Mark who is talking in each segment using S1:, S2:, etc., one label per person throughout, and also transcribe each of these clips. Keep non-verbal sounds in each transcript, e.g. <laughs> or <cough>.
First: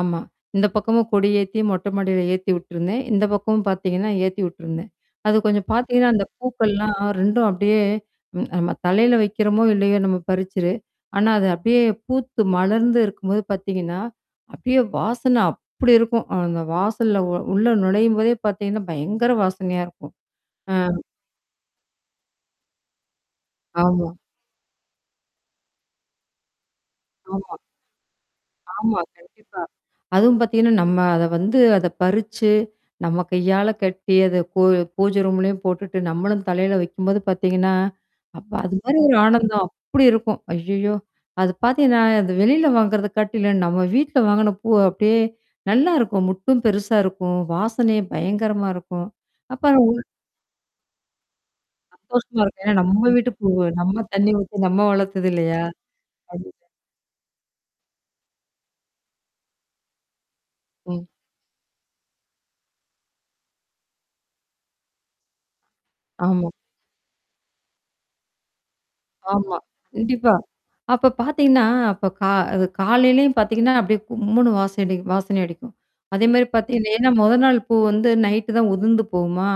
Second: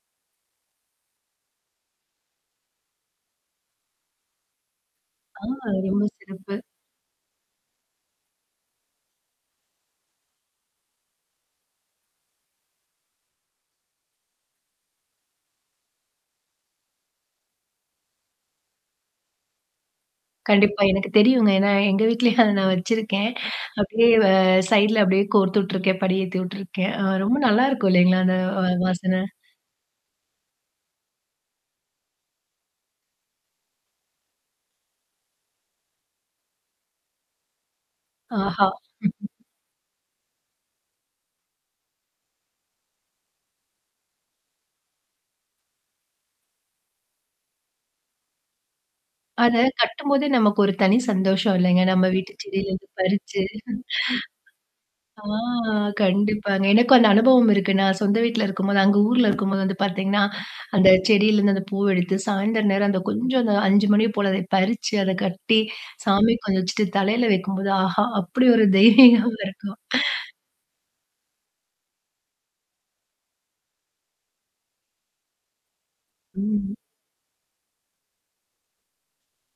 S1: ஆமா. இந்த பக்கமும் கொடி ஏத்தி, மொட்டை மாடியில ஏத்தி விட்டுருந்தேன். இந்த பக்கமும் பாத்தீங்கன்னா, ஏத்தி விட்ருந்தேன். அது
S2: ஆ.
S1: கொஞ்சம்
S2: ரொம்ப
S1: பாத்தீங்கன்னா, அந்த
S2: சிறப்பு.
S1: பூக்கள்லாம் 2ம் அப்டியே ம் நம்ம தலையில வைக்கிறோமோ, இல்லையோ! நம்ம பறிச்சது ஆனா, அது அப்படியியே பூத்து மலர்ந்து இருக்கும்போது பாத்தீங்கன்னா, அப்டியே வாசனை அப்படி இருக்கும். அந்த வாசல்ல ஒர் உள்ள நுழையும்போதே பாத்தீங்கன்னா பயங்கர வாசனையா இருக்கும். ஆ.
S2: கண்டிப்பா. எனக்கு தெரியுங்க. ஏன்னா எங்க வீட்லயும் அத நான் வச்சிருக்கேன். அப்படியியே
S1: ஆமா.
S2: அ சைட்ல அப்படியே கோர்த்து விட்ருக்கேன், படி ஏத்தி விட்ருக்கேன். அ ரொம்ப
S1: ஆமா.
S2: நல்லாயிருக்கும் இல்லைங்களா? அந்த அ
S1: ஆமா.
S2: வாசனை.
S1: கண்டிப்பா. அதுவும் பாத்தீங்கன்னா, நம்ம அத வந்து அத பறிச்சு, நம்ம கையால கட்டி, அத பூ பூஜை ரூம்லயும் போட்டுட்டு, நம்மளும் தலையில வைக்கும்போது பாத்தீங்கன்னா, அப்பா!
S2: ஆஹா!
S1: அது மாரி ஒரு
S2: <laughs>
S1: ஆனந்தம். அப்படி இருக்கும். ஐய்யய்யோ! அது பாத்தீங்கன்னா, இந்த வெளியில வாங்குறத காட்டிலும் நம்ம வீட்ல வாங்குன பூ அப்டியே நல்லாருக்கும். மொட்டும் பெருசா இருக்கும், வாசனையும் பயங்கரமா இருக்கும்.
S2: அத
S1: அப்பறம் உள்
S2: கட்டும்போதே நமக்கு ஒரு தனி சந்தோஷம் இல்லங்க. நம்ம வீட்டு
S1: சந்தோஷமா இருக்கும். ஏன்னா
S2: செடியிலருந்து
S1: நம்ம வீட்டு
S2: பறிச்சு. <laughs>
S1: பூவ்வு, நம்ம தண்ணீ ஊத்தி நம்ம
S2: ஆ,
S1: வளத்தது இல்லையா? அது
S2: கண்டிப்பாங்க. எனக்கும் அந்த அனுபவம் இருக்கு, நான் சொந்த வீட்ல இருக்கும்போது அங்க ஊர்ல இருக்கும்போது வந்து பாத்தீங்கன்னா, அந்த
S1: ம்.
S2: செடியிலேருந்து அந்த பூவ எடுத்து, சாயந்திரம் நேரம் அந்த கொஞ்சம் அந்த 5:00 மணிய போல அதை பறிச்சு, அத கட்டி, சாமிக்கு
S1: ஆமா.
S2: கொஞ்சம் வச்சுட்டு, தலையில வைக்கும்போது, ஆஹா! அப்படி ஒரு தெய்வீகம்
S1: ஆமா.
S2: இருக்கும்
S1: கண்டிப்பா. அப்ப பாத்தீங்கன்னா அப்ப கா அது காலையிலயும் பாத்தீங்கன்னா, அப்டியியே கும்முன்னு வாசம் அடி வாசனை அடிக்கும். அதே மாரி பாத்தீ
S2: ம்.
S1: இது ஏன்னா மொத நாள் பூ வந்து நைட்டு தான் உதுந்து போகுமா?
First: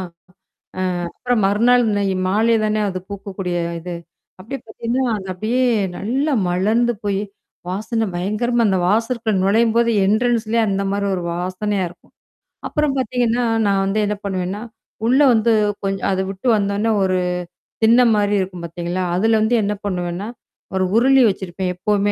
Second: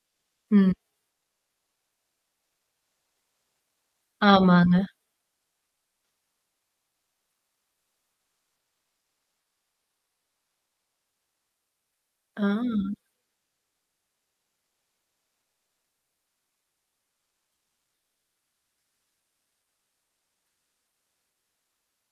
S2: ம்.
S1: அ அப்புறம் மறுநாள் இன்னை மாலை தானே அது பூக்கக்கூடிய அ இது. அப்டியே
S2: ஆமாங்க.
S1: பாத்தீங்கன்னா, அது அப்டியே, நல்லா மலர்ந்து போயி, வாசனை பயங்கரமா அந்த வாசற்க்குள்ள நுழையும்போது, என்ட்ரன்ஸ்லயே அந்த மாரி ஒரு வாசனையா இருக்கும்.
S2: ஆ.
S1: அப்புறம் பாத்தீங்கன்னா, நான் வந்து என்னா பண்ணுவேன்னா, உள்ள வந்து கொஞ்ச அத விட்டு வந்தோன்னே ஒரு திண்ண மாரி இருக்கும் பாத்தீங்களா? அதுல வந்து என்னா பண்ணுவேன்னா? ஒரு உருளி வச்சிருப்பேன் எப்பவுமே.